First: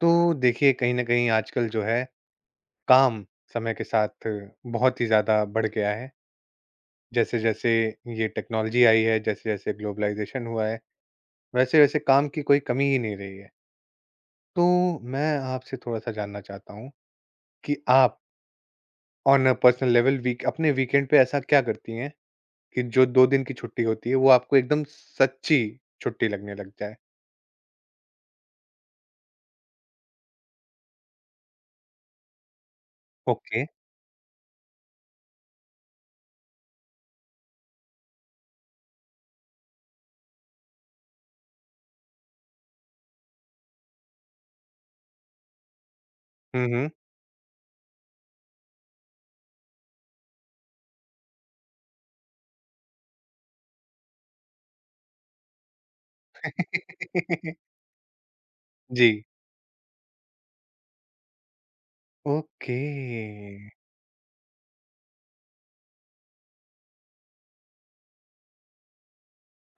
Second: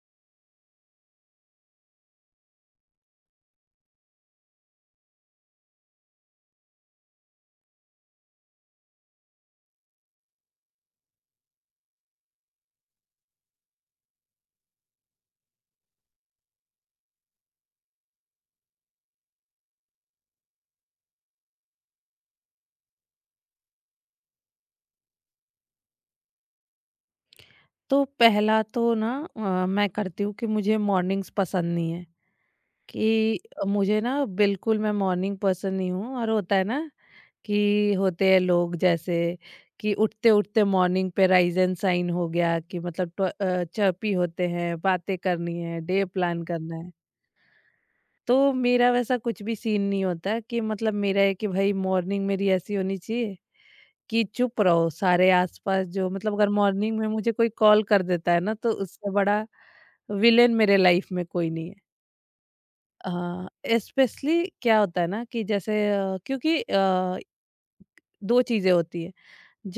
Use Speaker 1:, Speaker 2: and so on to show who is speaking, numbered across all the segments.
Speaker 1: तो देखिए कहीं ना कहीं आजकल जो है काम समय के साथ बहुत ही ज़्यादा बढ़ गया है। जैसे जैसे ये टेक्नोलॉजी आई है, जैसे जैसे ग्लोबलाइजेशन हुआ है, वैसे वैसे काम की कोई कमी ही नहीं रही है। तो मैं आपसे थोड़ा सा जानना चाहता हूँ कि आप on a personal level week अपने वीकेंड पे ऐसा क्या करती हैं कि जो दो दिन की छुट्टी होती है वो आपको एकदम सच्ची छुट्टी लगने लग जाए।
Speaker 2: तो पहला तो ना मैं करती हूँ कि मुझे मॉर्निंग्स पसंद नहीं है कि
Speaker 1: ओके।
Speaker 2: मुझे ना बिल्कुल मैं मॉर्निंग पर्सन नहीं हूँ। और होता है ना कि होते हैं लोग जैसे कि उठते उठते मॉर्निंग पे राइज एंड साइन हो गया कि मतलब चर्पी होते हैं, बातें करनी है, डे प्लान करना
Speaker 1: हम्म।
Speaker 2: है। तो मेरा वैसा कुछ भी सीन नहीं होता कि मतलब मेरा है कि भाई मॉर्निंग मेरी ऐसी होनी चाहिए कि चुप रहो सारे आसपास। जो मतलब अगर मॉर्निंग में मुझे कोई कॉल कर देता है ना, तो
Speaker 1: जी।
Speaker 2: उससे बड़ा विलेन मेरे लाइफ में कोई नहीं
Speaker 1: ओके।
Speaker 2: है। स्पेशली क्या होता है ना कि जैसे क्योंकि दो चीजें होती है।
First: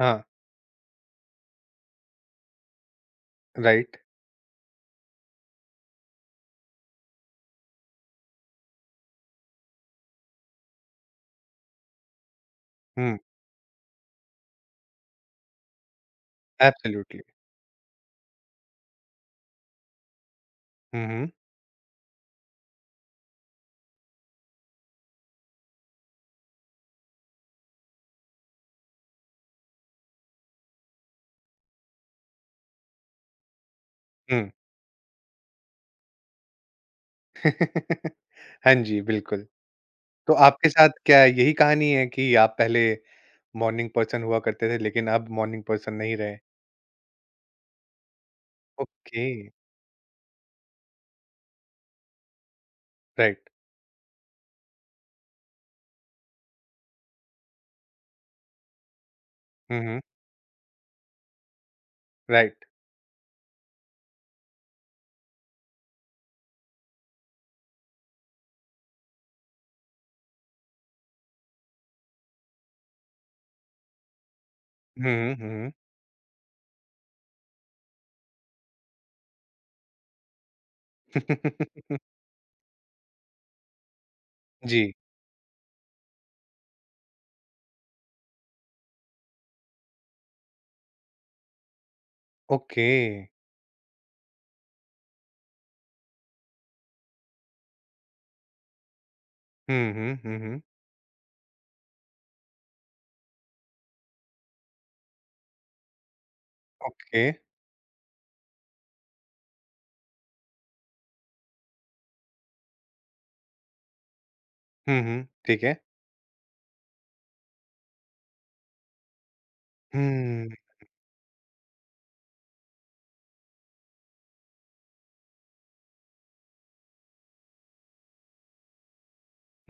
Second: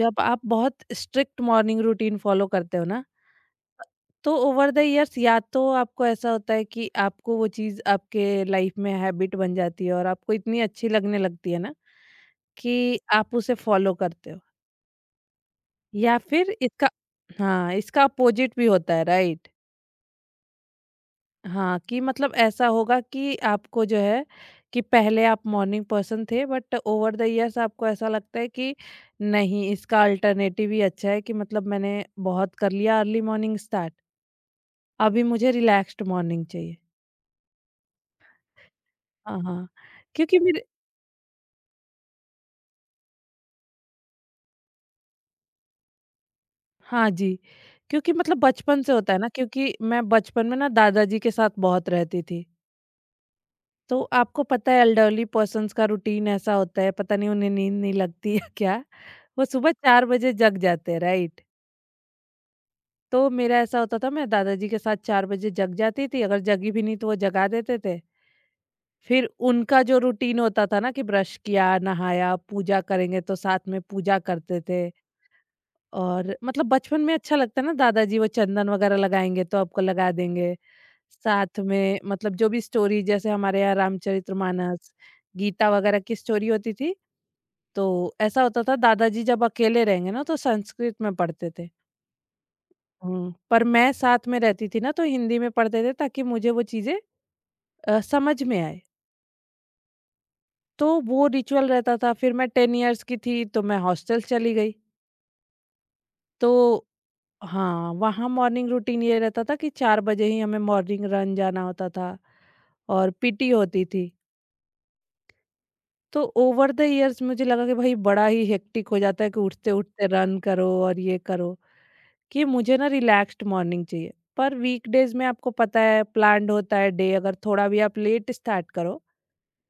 Speaker 2: जब
Speaker 1: हाँ।
Speaker 2: आप बहुत स्ट्रिक्ट मॉर्निंग रूटीन फॉलो करते हो ना,
Speaker 1: राइट।
Speaker 2: तो ओवर द इयर्स या तो आपको ऐसा होता है कि आपको वो चीज़ आपके लाइफ में हैबिट बन जाती है और आपको इतनी अच्छी लगने लगती है ना कि
Speaker 1: हम्म।
Speaker 2: आप उसे फॉलो करते हो, या फिर इसका
Speaker 1: एब्सोल्युटली।
Speaker 2: हाँ, इसका अपोजिट भी होता है, राइट?
Speaker 1: हुँ, हुँ।
Speaker 2: हाँ, कि मतलब ऐसा होगा कि आपको जो है कि पहले आप मॉर्निंग पर्सन थे बट ओवर द इयर्स आपको ऐसा लगता है कि नहीं, इसका अल्टरनेटिव ही अच्छा है कि मतलब मैंने बहुत कर लिया अर्ली मॉर्निंग स्टार्ट,
Speaker 1: हुँ।
Speaker 2: अभी मुझे रिलैक्स्ड मॉर्निंग चाहिए।
Speaker 1: हाँ जी,
Speaker 2: हाँ,
Speaker 1: बिल्कुल।
Speaker 2: हाँ,
Speaker 1: तो
Speaker 2: क्योंकि मेरे
Speaker 1: आपके साथ क्या यही कहानी है कि आप पहले मॉर्निंग पर्सन हुआ करते थे लेकिन अब मॉर्निंग पर्सन नहीं रहे?
Speaker 2: हाँ जी, क्योंकि मतलब बचपन से होता है
Speaker 1: ओके,
Speaker 2: ना, क्योंकि मैं बचपन में ना दादाजी के साथ बहुत रहती थी।
Speaker 1: राइट।
Speaker 2: तो आपको पता है एल्डरली पर्सन्स का रूटीन ऐसा होता है, पता नहीं उन्हें नींद नहीं लगती है क्या। वो सुबह
Speaker 1: हुँ, हुँ,
Speaker 2: 4 बजे जग जाते हैं, राइट।
Speaker 1: राइट।
Speaker 2: तो मेरा ऐसा होता था मैं दादाजी के साथ 4 बजे जग जाती थी, अगर जगी भी नहीं तो वो जगा देते थे। फिर उनका जो रूटीन होता था ना कि ब्रश किया, नहाया, पूजा करेंगे, तो साथ में पूजा करते थे।
Speaker 1: हुँ, हुँ, हुँ, हुँ।
Speaker 2: और मतलब बचपन में अच्छा लगता है ना, दादाजी वो चंदन वगैरह लगाएंगे तो आपको लगा देंगे। साथ में मतलब जो भी स्टोरी जैसे हमारे यहाँ
Speaker 1: जी।
Speaker 2: रामचरितमानस, गीता वगैरह की स्टोरी होती थी, तो ऐसा होता था दादाजी जब अकेले रहेंगे ना तो संस्कृत में पढ़ते थे।
Speaker 1: ओके।
Speaker 2: पर मैं साथ में रहती थी ना तो हिंदी में पढ़ते थे, ताकि मुझे वो चीजें समझ में आए।
Speaker 1: हुँ, हुँ, हुँ, हुँ।
Speaker 2: तो वो रिचुअल रहता था। फिर मैं 10 इयर्स की थी तो मैं हॉस्टल चली गई। तो
Speaker 1: ओके।
Speaker 2: हाँ, वहाँ मॉर्निंग रूटीन ये रहता था कि 4 बजे ही हमें मॉर्निंग रन जाना होता था और पीटी होती थी।
Speaker 1: हुँ, हुँ, ठीक है।
Speaker 2: तो ओवर द इयर्स मुझे लगा कि भाई बड़ा ही हेक्टिक हो जाता है, कि उठते उठते रन
Speaker 1: हुँ,
Speaker 2: करो और ये करो, कि मुझे ना रिलैक्स्ड मॉर्निंग चाहिए। पर वीकडेज में आपको पता है प्लान्ड होता है डे, अगर थोड़ा भी आप लेट स्टार्ट करो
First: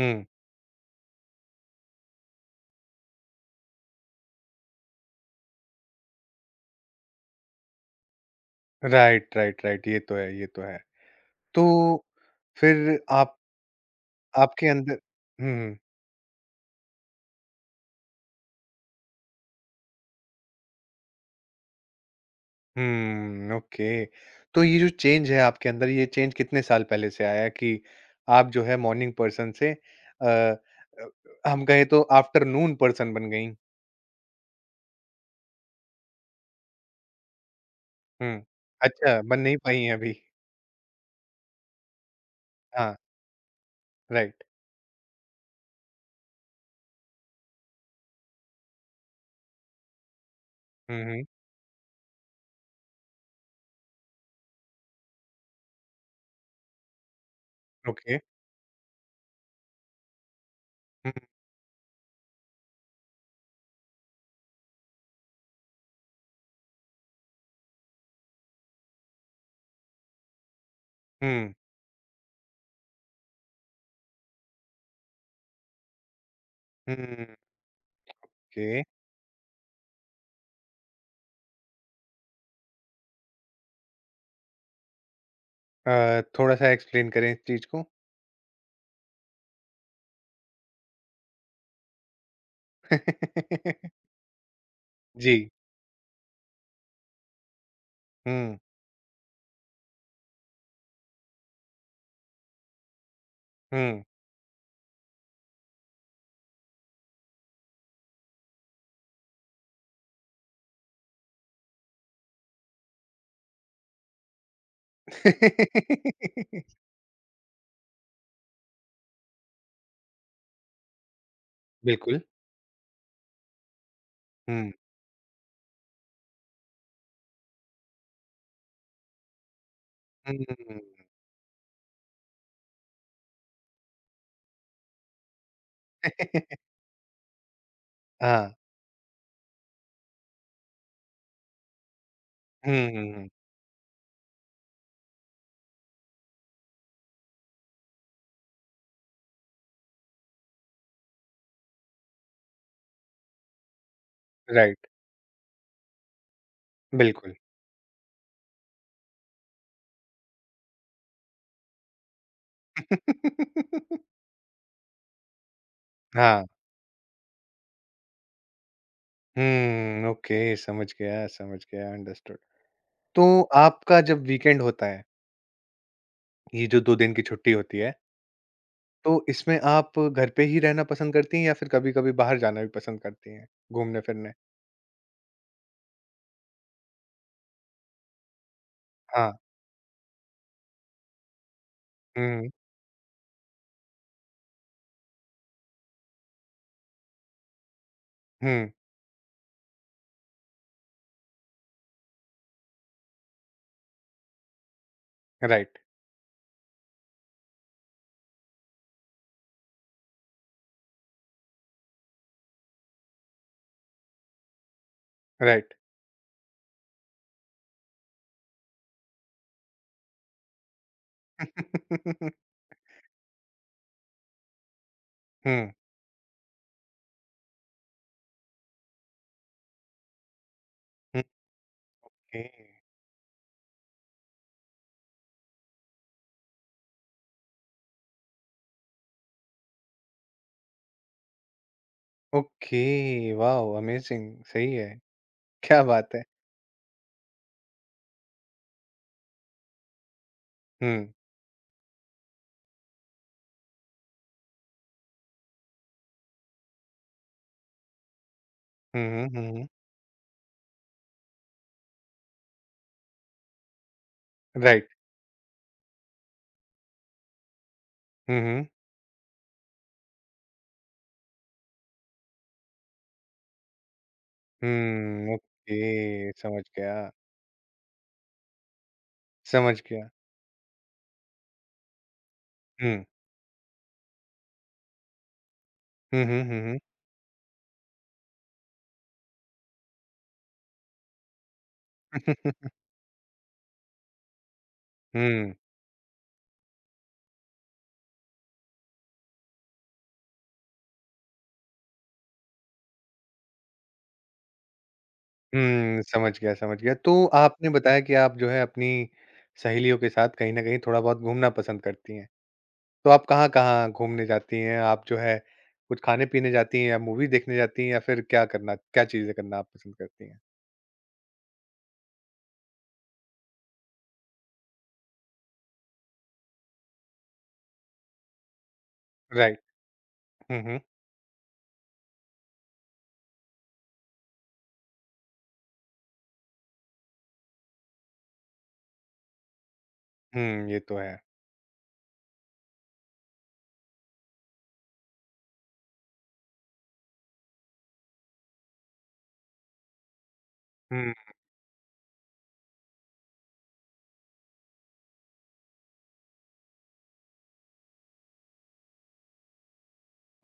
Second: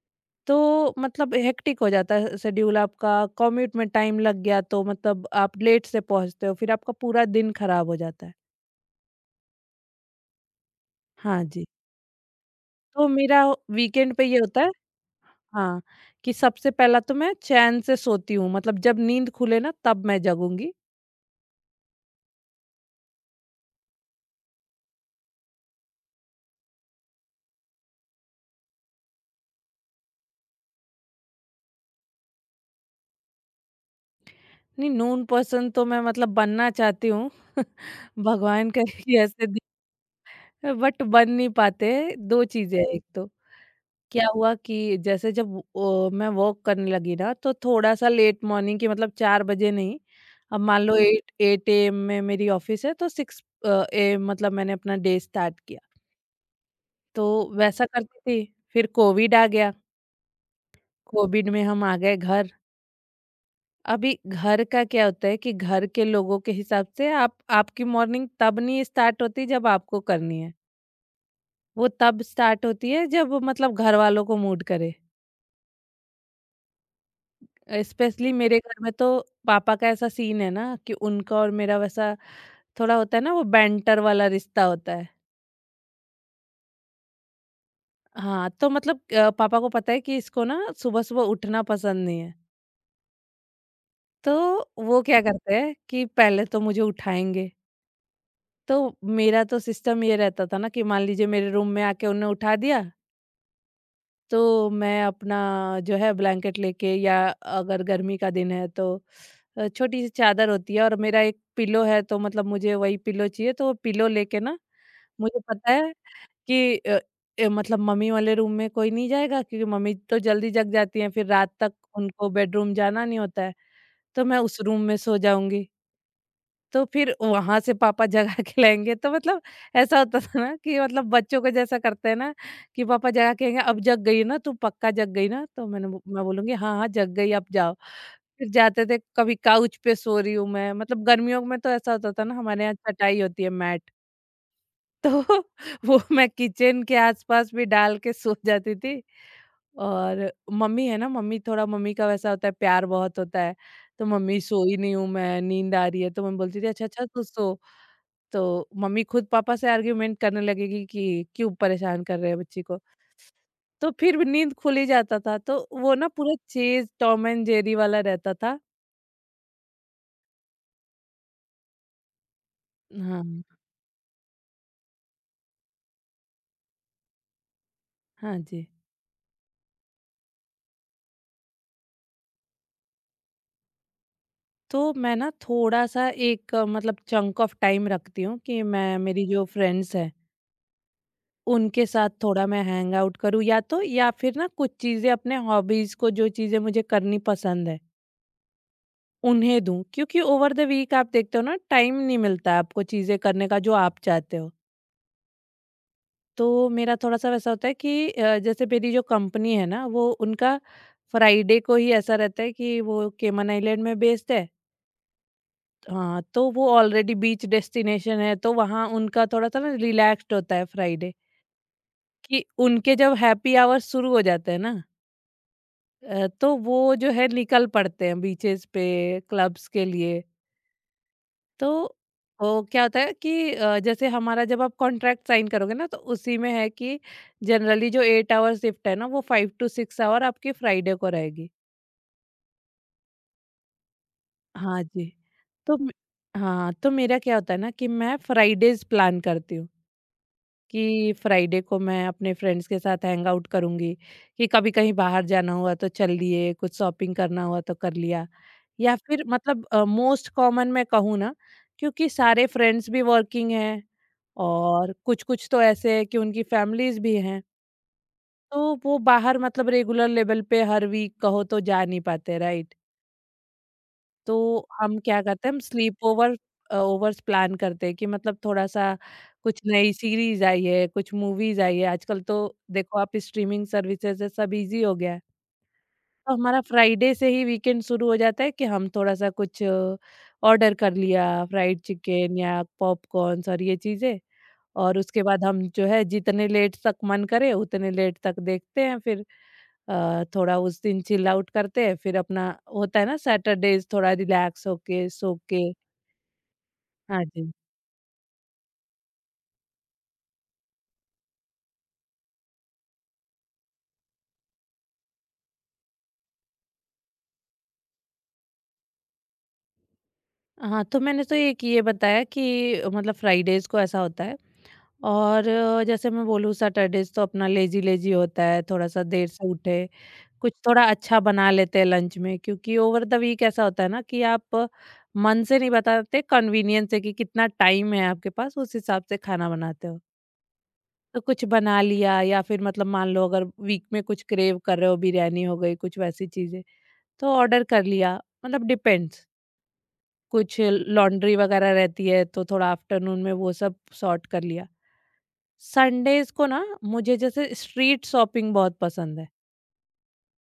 Speaker 1: हुँ।
Speaker 2: तो मतलब हेक्टिक हो जाता है शेड्यूल आपका। कॉम्यूट में टाइम लग गया तो मतलब आप लेट से पहुंचते हो, फिर आपका पूरा दिन खराब हो जाता है।
Speaker 1: Right, right, right. ये तो है, ये तो है।
Speaker 2: हाँ जी।
Speaker 1: तो फिर
Speaker 2: तो
Speaker 1: आप
Speaker 2: मेरा वीकेंड पे ये होता
Speaker 1: आपके
Speaker 2: है,
Speaker 1: अंदर। हुँ।
Speaker 2: हाँ, कि सबसे पहला तो मैं चैन से सोती हूँ, मतलब जब नींद खुले ना तब मैं जगूंगी।
Speaker 1: हुँ, ओके। तो ये जो चेंज है आपके अंदर, ये चेंज कितने साल पहले से आया कि आप जो है मॉर्निंग पर्सन से हम कहें तो आफ्टरनून पर्सन बन गईं?
Speaker 2: नहीं, नून पर्सन तो मैं मतलब बनना चाहती हूँ।
Speaker 1: हुँ।
Speaker 2: भगवान करे कि
Speaker 1: अच्छा, बन
Speaker 2: ऐसे,
Speaker 1: नहीं पाई हैं अभी।
Speaker 2: बट बन नहीं पाते। दो चीजें हैं,
Speaker 1: हाँ,
Speaker 2: एक तो क्या
Speaker 1: राइट।
Speaker 2: हुआ कि जैसे जब मैं वॉक करने लगी ना, तो थोड़ा सा लेट मॉर्निंग की, मतलब 4 बजे नहीं। अब मान लो
Speaker 1: हुँ, हुँ,
Speaker 2: एट एट ए एम में मेरी ऑफिस है तो 6 ए एम मतलब मैंने अपना डे स्टार्ट किया। तो वैसा
Speaker 1: ओके।
Speaker 2: करती थी, फिर कोविड आ गया।
Speaker 1: हुँ,
Speaker 2: कोविड में हम आ गए घर। अभी घर का क्या होता है कि घर के लोगों के हिसाब से आप, आपकी मॉर्निंग तब नहीं स्टार्ट होती जब आपको करनी है।
Speaker 1: हुँ,
Speaker 2: वो तब स्टार्ट होती है जब मतलब घर वालों को मूड करे।
Speaker 1: हुँ,
Speaker 2: स्पेशली मेरे
Speaker 1: ओके।
Speaker 2: घर में तो पापा का ऐसा सीन है ना कि उनका और मेरा वैसा थोड़ा होता है ना, वो बैंटर वाला रिश्ता होता है।
Speaker 1: थोड़ा-सा एक्सप्लेन करें इस चीज़ को?
Speaker 2: हाँ, तो मतलब पापा को पता है कि इसको ना सुबह सुबह उठना पसंद नहीं है। तो वो क्या
Speaker 1: जी।
Speaker 2: करते हैं कि पहले तो मुझे उठाएंगे।
Speaker 1: हुँ,
Speaker 2: तो मेरा तो सिस्टम ये रहता था ना कि मान लीजिए मेरे रूम में आके उन्हें उठा दिया,
Speaker 1: हुँ।
Speaker 2: तो मैं अपना जो है ब्लैंकेट लेके या अगर गर्मी का दिन है तो छोटी सी चादर होती है, और मेरा एक पिलो है तो मतलब मुझे वही पिलो चाहिए, तो वो पिलो लेके ना मुझे पता है कि मतलब मम्मी वाले रूम में कोई नहीं जाएगा, क्योंकि मम्मी तो जल्दी जग जाती हैं, फिर रात तक
Speaker 1: बिल्कुल।
Speaker 2: उनको बेडरूम जाना नहीं होता है। तो मैं उस
Speaker 1: हुँ,
Speaker 2: रूम में सो जाऊंगी। तो फिर वहाँ से पापा जगा के लाएँगे, तो मतलब ऐसा होता था ना कि
Speaker 1: हुँ।
Speaker 2: मतलब बच्चों को जैसा करते हैं ना, कि पापा जगा के कहेंगे, "अब जग गई ना तू? पक्का जग गई ना?" तो मैं बोलूँगी, "हाँ, हाँ, जग गई, अब जाओ।" फिर
Speaker 1: हाँ।
Speaker 2: जाते थे, कभी काउच पे सो रही हूँ मैं, मतलब गर्मियों में तो ऐसा होता था ना, हमारे यहाँ
Speaker 1: हुँ, हुँ,
Speaker 2: चटाई
Speaker 1: हुँ।
Speaker 2: होती है, मैट। तो वो मैं किचन के आसपास भी डाल के सो जाती थी। और मम्मी है ना, मम्मी थोड़ा मम्मी का वैसा होता है, प्यार बहुत होता है। तो मम्मी सोई
Speaker 1: राइट,
Speaker 2: नहीं हूँ मैं, नींद आ रही है, तो मैं बोलती थी अच्छा अच्छा तू
Speaker 1: बिल्कुल।
Speaker 2: सो। तो मम्मी खुद पापा से आर्ग्यूमेंट करने लगेगी कि क्यों परेशान कर रहे हैं बच्ची को। तो फिर भी नींद खुल ही जाता था, तो वो ना पूरा
Speaker 1: हाँ।
Speaker 2: चेज टॉम एंड जेरी वाला रहता था।
Speaker 1: हुँ, ओके समझ गया, अंडरस्टूड। तो
Speaker 2: हाँ।
Speaker 1: आपका जब वीकेंड होता है, ये जो 2 दिन की छुट्टी होती है,
Speaker 2: हाँ जी।
Speaker 1: तो इसमें आप घर पे ही रहना पसंद करती हैं या फिर कभी-कभी बाहर जाना भी पसंद करती हैं, घूमने-फिरने?
Speaker 2: तो मैं ना थोड़ा सा एक मतलब चंक ऑफ टाइम रखती हूँ कि मैं, मेरी
Speaker 1: हाँ,
Speaker 2: जो फ्रेंड्स हैं उनके साथ थोड़ा
Speaker 1: हुँ,
Speaker 2: मैं हैंग आउट करूँ, या तो या फिर ना कुछ चीज़ें अपने हॉबीज़ को, जो चीज़ें मुझे करनी पसंद है,
Speaker 1: हुँ,
Speaker 2: उन्हें दूँ। क्योंकि ओवर द वीक आप देखते हो ना टाइम नहीं मिलता है आपको चीज़ें करने का जो आप चाहते हो।
Speaker 1: राइट,
Speaker 2: तो मेरा थोड़ा-सा वैसा होता है कि जैसे मेरी जो कंपनी है ना, वो उनका फ्राइडे को ही ऐसा रहता है कि वो केमन आइलैंड में बेस्ड है।
Speaker 1: राइट।
Speaker 2: हाँ, तो वो ऑलरेडी बीच डेस्टिनेशन है, तो वहाँ उनका थोड़ा-सा ना रिलैक्स्ड होता है फ्राइडे। कि उनके जब हैप्पी आवर्स शुरू हो जाते हैं ना,
Speaker 1: हुँ,
Speaker 2: तो वो जो है निकल पड़ते हैं बीचेस पे, क्लब्स के लिए। तो
Speaker 1: ओके,
Speaker 2: वो क्या होता है कि जैसे हमारा जब आप कॉन्ट्रैक्ट साइन करोगे ना तो उसी में है कि जनरली जो 8 आवर शिफ्ट है ना वो 5 टू 6 आवर आपकी फ्राइडे को रहेगी।
Speaker 1: Okay, wow amazing! सही
Speaker 2: हाँ
Speaker 1: है,
Speaker 2: जी। तो
Speaker 1: क्या
Speaker 2: म
Speaker 1: बात है।
Speaker 2: हाँ, तो मेरा क्या होता है ना कि मैं फ्राइडेज़ प्लान करती हूँ।
Speaker 1: हुँ,
Speaker 2: कि फ्राइडे को मैं अपने फ्रेंड्स के साथ हैंग आउट करूंगी, कि कभी कहीं बाहर जाना हुआ तो चल लिए, कुछ शॉपिंग करना हुआ तो कर लिया, या
Speaker 1: हुँ,
Speaker 2: फिर
Speaker 1: हुँ, हुँ, हुँ,
Speaker 2: मतलब मोस्ट कॉमन मैं कहूँ ना, क्योंकि सारे फ्रेंड्स भी वर्किंग हैं,
Speaker 1: राइट,
Speaker 2: और कुछ कुछ तो ऐसे हैं कि उनकी फैमिलीज भी हैं,
Speaker 1: हुँ,
Speaker 2: तो
Speaker 1: हुँ,
Speaker 2: वो बाहर मतलब रेगुलर लेवल पे हर वीक कहो तो जा नहीं पाते, राइट। तो हम क्या
Speaker 1: हुँ,
Speaker 2: करते हैं, हम स्लीप
Speaker 1: ओके,
Speaker 2: ओवर
Speaker 1: समझ गया,
Speaker 2: ओवर्स प्लान करते हैं, कि मतलब थोड़ा-सा कुछ
Speaker 1: समझ
Speaker 2: नई
Speaker 1: गया।
Speaker 2: सीरीज़ आई है, कुछ मूवीज़ आई है, आजकल तो देखो
Speaker 1: हुँ।
Speaker 2: आप स्ट्रीमिंग सर्विसेज़ है सब ईज़ी हो गया है।
Speaker 1: हुँ,
Speaker 2: तो
Speaker 1: हुँ, हुँ,
Speaker 2: हमारा
Speaker 1: हुँ।
Speaker 2: फ्राइडे से ही वीकेंड शुरू हो जाता है, कि हम थोड़ा-सा कुछ ऑर्डर कर लिया, फ्राइड चिकन या पॉपकॉर्न्स और ये चीज़ें, और उसके बाद
Speaker 1: हुँ।
Speaker 2: हम जो है जितने लेट तक मन करे उतने लेट तक देखते हैं फिर। थोड़ा उस दिन चिल आउट करते हैं, फिर अपना होता है ना सैटरडेज थोड़ा रिलैक्स होके सो के।
Speaker 1: हुँ, समझ गया, समझ गया। तो
Speaker 2: हाँ जी।
Speaker 1: आपने बताया कि आप जो है अपनी सहेलियों के साथ कहीं न कहीं थोड़ा-बहुत घूमना पसंद करती हैं। तो आप कहाँ-कहाँ घूमने जाती हैं? आप जो है कुछ खाने-पीने जाती हैं या मूवी देखने जाती हैं या फिर क्या करना क्या चीज़ें करना आप पसंद करती हैं?
Speaker 2: हाँ, तो मैंने तो एक ये बताया कि मतलब फ्राइडेज को ऐसा होता है। और जैसे मैं बोलूँ सैटरडेज तो अपना लेजी लेजी होता है, थोड़ा सा देर से
Speaker 1: राइट।
Speaker 2: उठे, कुछ
Speaker 1: हुँ, हुँ।
Speaker 2: थोड़ा अच्छा बना लेते हैं लंच में क्योंकि ओवर द वीक ऐसा होता है ना कि आप मन से नहीं बताते, कन्वीनियंस है कि कितना टाइम है आपके पास उस हिसाब से खाना बनाते हो।
Speaker 1: हुँ, ये तो है।
Speaker 2: तो कुछ बना लिया, या फिर मतलब मान लो अगर वीक में कुछ क्रेव कर रहे हो बिरयानी हो गई कुछ वैसी चीजें, तो ऑर्डर कर लिया। मतलब डिपेंड्स। कुछ
Speaker 1: हुँ,
Speaker 2: लॉन्ड्री वगैरह रहती है तो थोड़ा आफ्टरनून में वो सब सॉर्ट कर लिया। संडेज को ना मुझे जैसे स्ट्रीट शॉपिंग बहुत पसंद है।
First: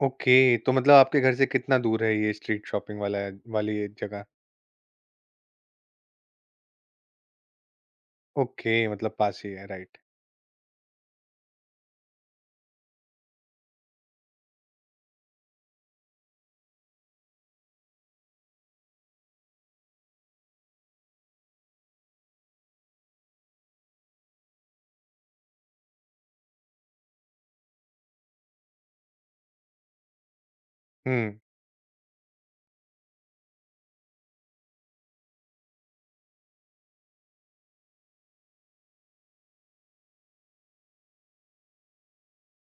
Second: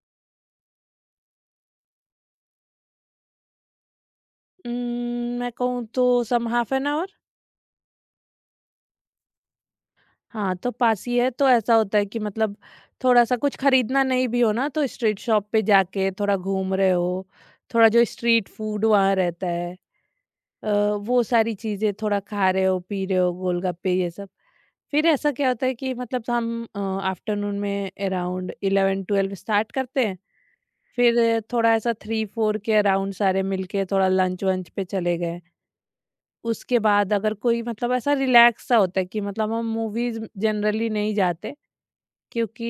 Speaker 1: ओके। तो मतलब आपके घर से कितना दूर है ये स्ट्रीट शॉपिंग वाला वाली ये जगह?
Speaker 2: मैं कहूँ तो some half an hour.
Speaker 1: Okay, मतलब पास ही है, राइट।
Speaker 2: हाँ, तो पास ही है, तो ऐसा होता है कि मतलब थोड़ा सा कुछ खरीदना नहीं भी हो ना तो स्ट्रीट शॉप पे जाके थोड़ा घूम रहे हो, थोड़ा जो स्ट्रीट फूड वहाँ रहता है अ, वो सारी चीज़ें थोड़ा खा रहे हो, पी रहे हो, गोलगप्पे ये सब। फिर ऐसा क्या होता है कि मतलब हम आफ्टरनून में अराउंड 11-12 स्टार्ट करते हैं,
Speaker 1: हुँ।
Speaker 2: फिर थोड़ा ऐसा 3-4 के अराउंड सारे मिलके थोड़ा लंच-वंच पे चले गए। उसके बाद अगर कोई मतलब ऐसा रिलैक्स सा होता है कि मतलब हम मूवीज़ जनरली नहीं जाते, क्योंकि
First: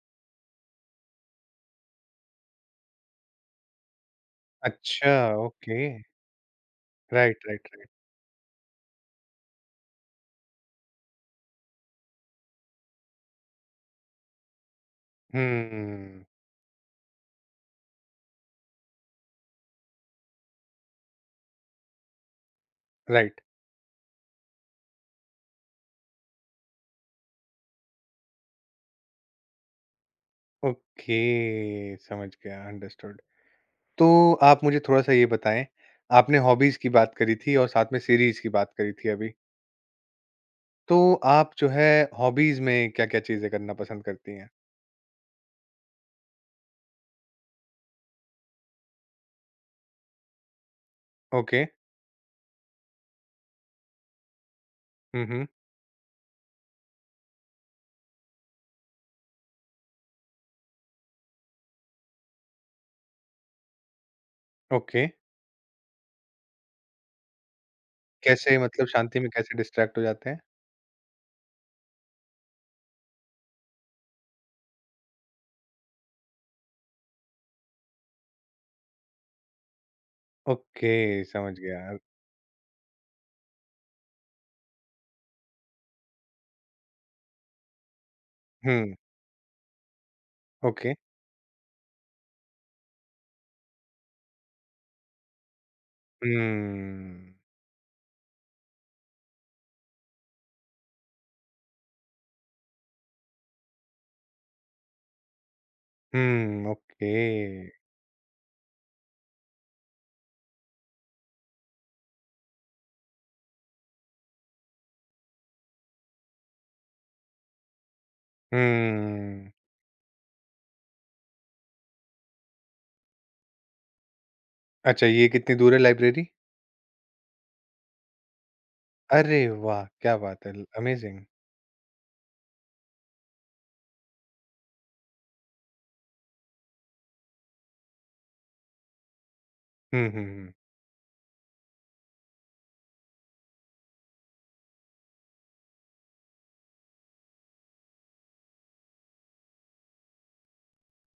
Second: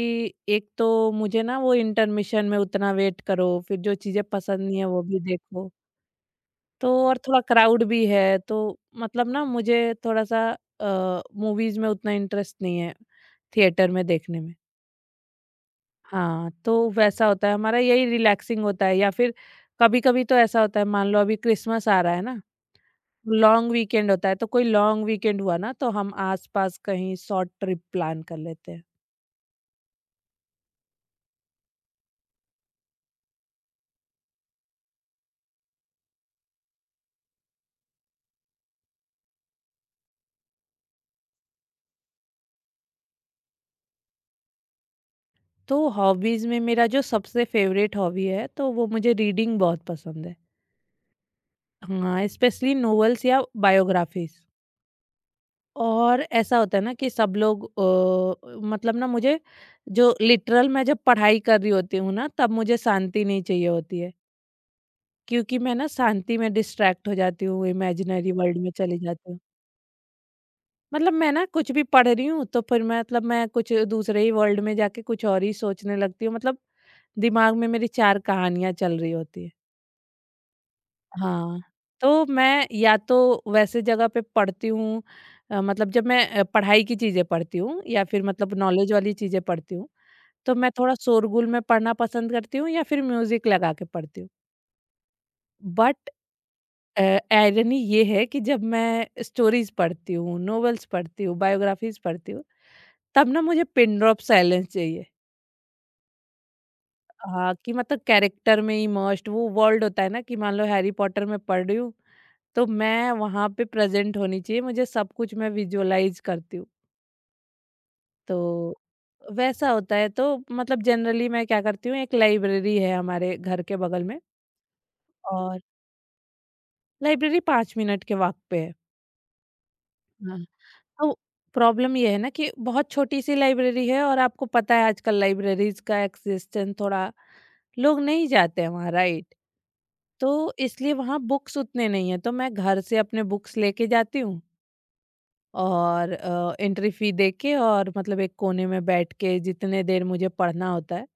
Speaker 2: एक तो मुझे ना वो इंटरमिशन में उतना वेट करो, फिर जो चीज़ें पसंद नहीं है वो
Speaker 1: अच्छा,
Speaker 2: भी देखो।
Speaker 1: ओके।
Speaker 2: तो और
Speaker 1: राइट,
Speaker 2: थोड़ा क्राउड
Speaker 1: राइट।
Speaker 2: भी है, तो मतलब ना मुझे थोड़ा सा मूवीज में उतना इंटरेस्ट नहीं है, थिएटर में देखने में।
Speaker 1: हम्म,
Speaker 2: हाँ, तो वैसा होता है, हमारा यही रिलैक्सिंग होता है। या फिर कभी कभी तो ऐसा होता है, मान लो अभी क्रिसमस आ रहा है ना,
Speaker 1: राइट,
Speaker 2: लॉन्ग वीकेंड होता है, तो कोई लॉन्ग वीकेंड हुआ ना तो हम आसपास कहीं शॉर्ट ट्रिप प्लान कर लेते हैं।
Speaker 1: ओके, समझ गया, अंडरस्टूड। तो आप मुझे थोड़ा-सा ये बताएँ, आपने हॉबीज़ की बात करी थी और साथ में सीरीज़ की बात करी थी अभी, तो आप जो है हॉबीज़ में क्या-क्या चीज़ें करना पसंद करती हैं?
Speaker 2: तो हॉबीज में मेरा जो सबसे फेवरेट हॉबी है, तो वो मुझे रीडिंग बहुत पसंद है।
Speaker 1: ओके,
Speaker 2: हाँ, स्पेशली नोवेल्स या बायोग्राफीज।
Speaker 1: हुँ, हुँ,
Speaker 2: और ऐसा होता है ना, कि सब लोग मतलब ना मुझे, जो लिटरल मैं जब पढ़ाई कर रही होती हूँ ना, तब मुझे शांति नहीं चाहिए होती है।
Speaker 1: ओके,
Speaker 2: क्योंकि मैं ना शांति में डिस्ट्रैक्ट हो जाती हूँ, इमेजिनरी
Speaker 1: कैसे
Speaker 2: वर्ल्ड में
Speaker 1: मतलब
Speaker 2: चली
Speaker 1: शांति में
Speaker 2: जाती हूँ।
Speaker 1: कैसे डिस्ट्रैक्ट हो जाते हैं?
Speaker 2: मतलब मैं ना कुछ भी पढ़ रही हूँ, तो फिर मैं कुछ दूसरे ही वर्ल्ड में जाके कुछ और ही सोचने लगती हूँ, मतलब दिमाग में मेरी चार कहानियां चल रही होती है।
Speaker 1: ओके, समझ
Speaker 2: हाँ।
Speaker 1: गया,
Speaker 2: तो मैं या तो वैसे जगह पे पढ़ती हूँ। मतलब जब मैं पढ़ाई की चीज़ें पढ़ती हूँ या फिर मतलब नॉलेज
Speaker 1: हुँ,
Speaker 2: वाली चीज़ें पढ़ती हूँ, तो मैं थोड़ा
Speaker 1: ओके,
Speaker 2: शोरगुल में पढ़ना पसंद करती हूँ या फिर म्यूज़िक लगा के पढ़ती हूँ। बट अ,
Speaker 1: हुँ,
Speaker 2: आइरनी ये है कि जब मैं स्टोरीज़ पढ़ती हूँ, नोवेल्स पढ़ती हूँ, बायोग्राफ़ीज़ पढ़ती हूँ, तब ना मुझे पिन ड्रॉप साइलेंस चाहिए।
Speaker 1: हुँ, ओके,
Speaker 2: हाँ, कि मतलब कैरेक्टर में इमर्स्ड वो वर्ल्ड होता है ना, कि मान लो हैरी पॉटर में पढ़ रही हूँ, तो मैं वहाँ पे प्रेजेंट होनी चाहिए, मुझे सब कुछ मैं विजुअलाइज करती हूँ। तो
Speaker 1: हुँ,
Speaker 2: वैसा होता है, तो मतलब जनरली मैं क्या करती हूँ, एक लाइब्रेरी है हमारे घर के बगल में
Speaker 1: अच्छा ये कितनी
Speaker 2: और
Speaker 1: दूर है लाइब्रेरी?
Speaker 2: लाइब्रेरी 5 मिनट के वक्त पे है।
Speaker 1: अरे वाह! क्या
Speaker 2: हाँ,
Speaker 1: बात है,
Speaker 2: तो
Speaker 1: अमेज़िंग।
Speaker 2: प्रॉब्लम ये है ना कि बहुत छोटी सी लाइब्रेरी है, और आपको पता है आजकल लाइब्रेरीज का एक्सिस्टेंस थोड़ा, लोग नहीं जाते हैं वहाँ, राइट।
Speaker 1: हुँ, हुँ, हुँ।
Speaker 2: तो इसलिए वहाँ बुक्स उतने नहीं है, तो मैं घर से अपने बुक्स लेके जाती हूँ और एंट्री फ़ी दे के और मतलब एक कोने में बैठ के जितने देर मुझे पढ़ना होता है,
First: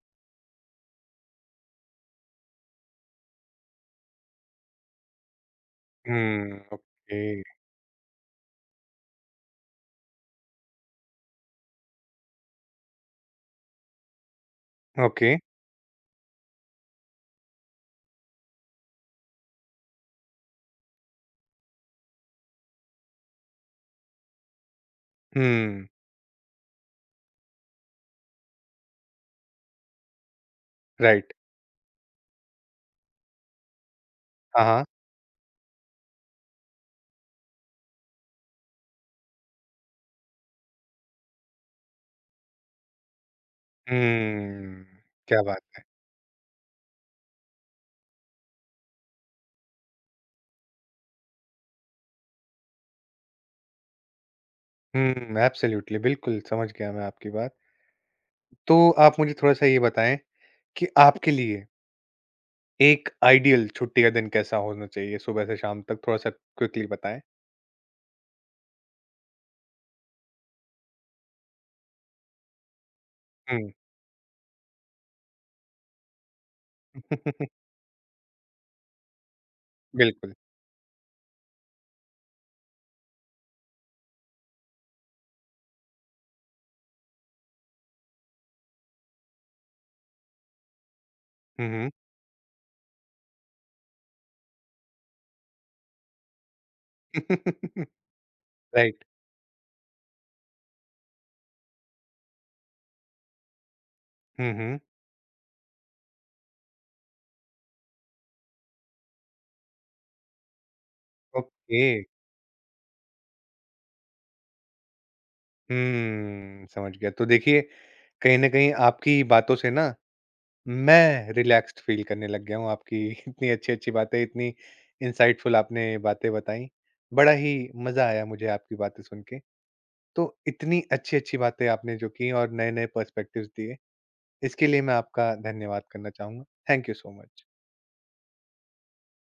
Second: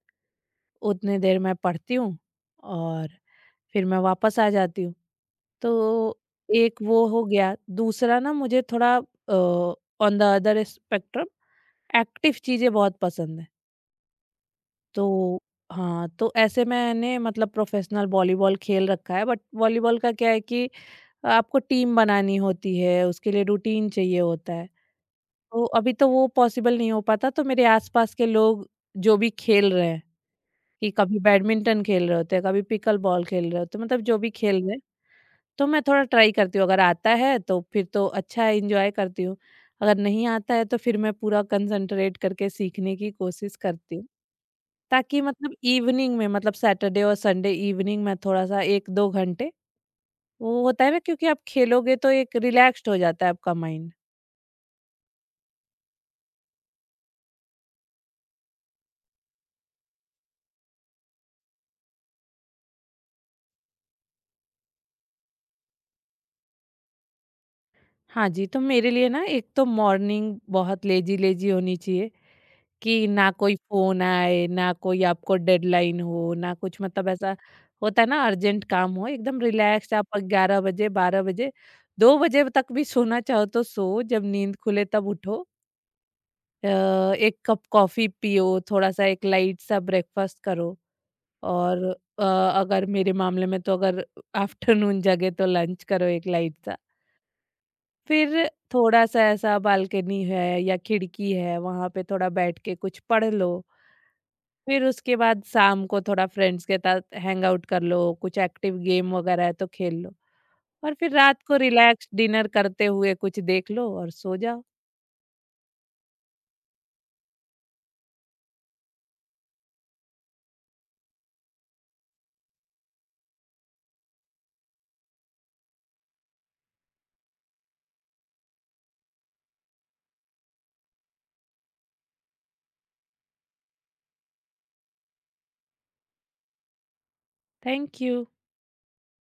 Speaker 2: उतने देर मैं पढ़ती हूँ और फिर मैं वापस आ जाती हूँ। तो
Speaker 1: हुँ,
Speaker 2: एक वो हो
Speaker 1: ओके,
Speaker 2: गया, दूसरा ना मुझे थोड़ा, on the other spectrum active चीज़ें बहुत पसंद है।
Speaker 1: ओके।
Speaker 2: तो हाँ, तो ऐसे मैंने मतलब प्रोफ़ेशनल वॉलीबॉल खेल रखा है, बट वॉलीबॉल का क्या है कि आपको टीम बनानी होती है, उसके लिए रूटीन चाहिए होता है। तो
Speaker 1: हुँ,
Speaker 2: अभी तो वो पॉसिबल नहीं हो पाता, तो मेरे आसपास के लोग जो भी खेल रहे हैं, कि कभी
Speaker 1: राइट।
Speaker 2: बैडमिंटन खेल रहे होते हैं, कभी पिकल बॉल खेल रहे होते हैं, मतलब जो भी खेल
Speaker 1: हाँ,
Speaker 2: रहे हैं,
Speaker 1: हाँ।
Speaker 2: तो मैं थोड़ा ट्राई करती हूँ। अगर आता है तो फिर तो अच्छा है, इंजॉय करती हूँ। अगर नहीं आता है, तो फिर मैं पूरा कंसंट्रेट करके सीखने की कोशिश करती हूँ,
Speaker 1: हुँ,
Speaker 2: ताकि
Speaker 1: क्या
Speaker 2: मतलब
Speaker 1: बात है।
Speaker 2: इवनिंग में, मतलब सैटरडे और संडे इवनिंग में थोड़ा सा एक दो घंटे वो होता है ना, क्योंकि आप खेलोगे तो एक रिलैक्स्ड हो जाता है आपका माइंड।
Speaker 1: हुँ, एब्सोल्यूटली, बिल्कुल समझ गया मैं आपकी बात। तो आप मुझे थोड़ा-सा ये बताएँ कि आपके लिए एक आइडियल छुट्टी का दिन कैसा होना चाहिए सुबह से शाम तक? थोड़ा-सा क्विकली बताएँ।
Speaker 2: हाँ जी, तो मेरे लिए ना एक तो मॉर्निंग बहुत लेज़ी-लेज़ी होनी चाहिए, कि ना कोई
Speaker 1: हुँ।
Speaker 2: फ़ोन आए, ना कोई आपको डेडलाइन हो, ना कुछ, मतलब ऐसा होता है ना अर्जेंट काम हो। एकदम रिलैक्स, आप
Speaker 1: बिल्कुल।
Speaker 2: 11 बजे, 12 बजे, 2 बजे तक भी सोना चाहो तो सो, जब नींद खुले तब उठो। अ, 1 कप कॉफ़ी पियो, थोड़ा-सा एक लाइट सा ब्रेकफ़ास्ट करो
Speaker 1: हुँ,
Speaker 2: और
Speaker 1: हुँ।
Speaker 2: अगर मेरे मामले में, तो अगर आफ्टरनून जगे तो लंच करो एक लाइट सा। फिर
Speaker 1: राइट।
Speaker 2: थोड़ा सा ऐसा, बालकनी है या खिड़की है, वहां पे थोड़ा बैठ के कुछ पढ़ लो।
Speaker 1: हुँ, हुँ।
Speaker 2: फिर उसके बाद शाम को थोड़ा फ्रेंड्स के साथ हैंग आउट कर लो, कुछ एक्टिव गेम वगैरह है तो खेल लो और फिर रात को
Speaker 1: ओके।
Speaker 2: रिलैक्स डिनर करते हुए कुछ देख लो और सो जाओ।
Speaker 1: हुँ, समझ गया। तो देखिए, कहीं न कहीं आपकी बातों से ना मैं रिलैक्स्ड फ़ील करने लग गया हूँ आपकी। इतनी अच्छी-अच्छी बातें, इतनी इनसाइटफुल आपने बातें बताई। बड़ा ही मज़ा आया मुझे आपकी बातें सुन के। तो इतनी अच्छी-अच्छी बातें आपने जो की और नए-नए पर्सपेक्टिव्स दिए, इसके लिए मैं आपका धन्यवाद करना चाहूँगा। Thank you so much.
Speaker 2: Thank you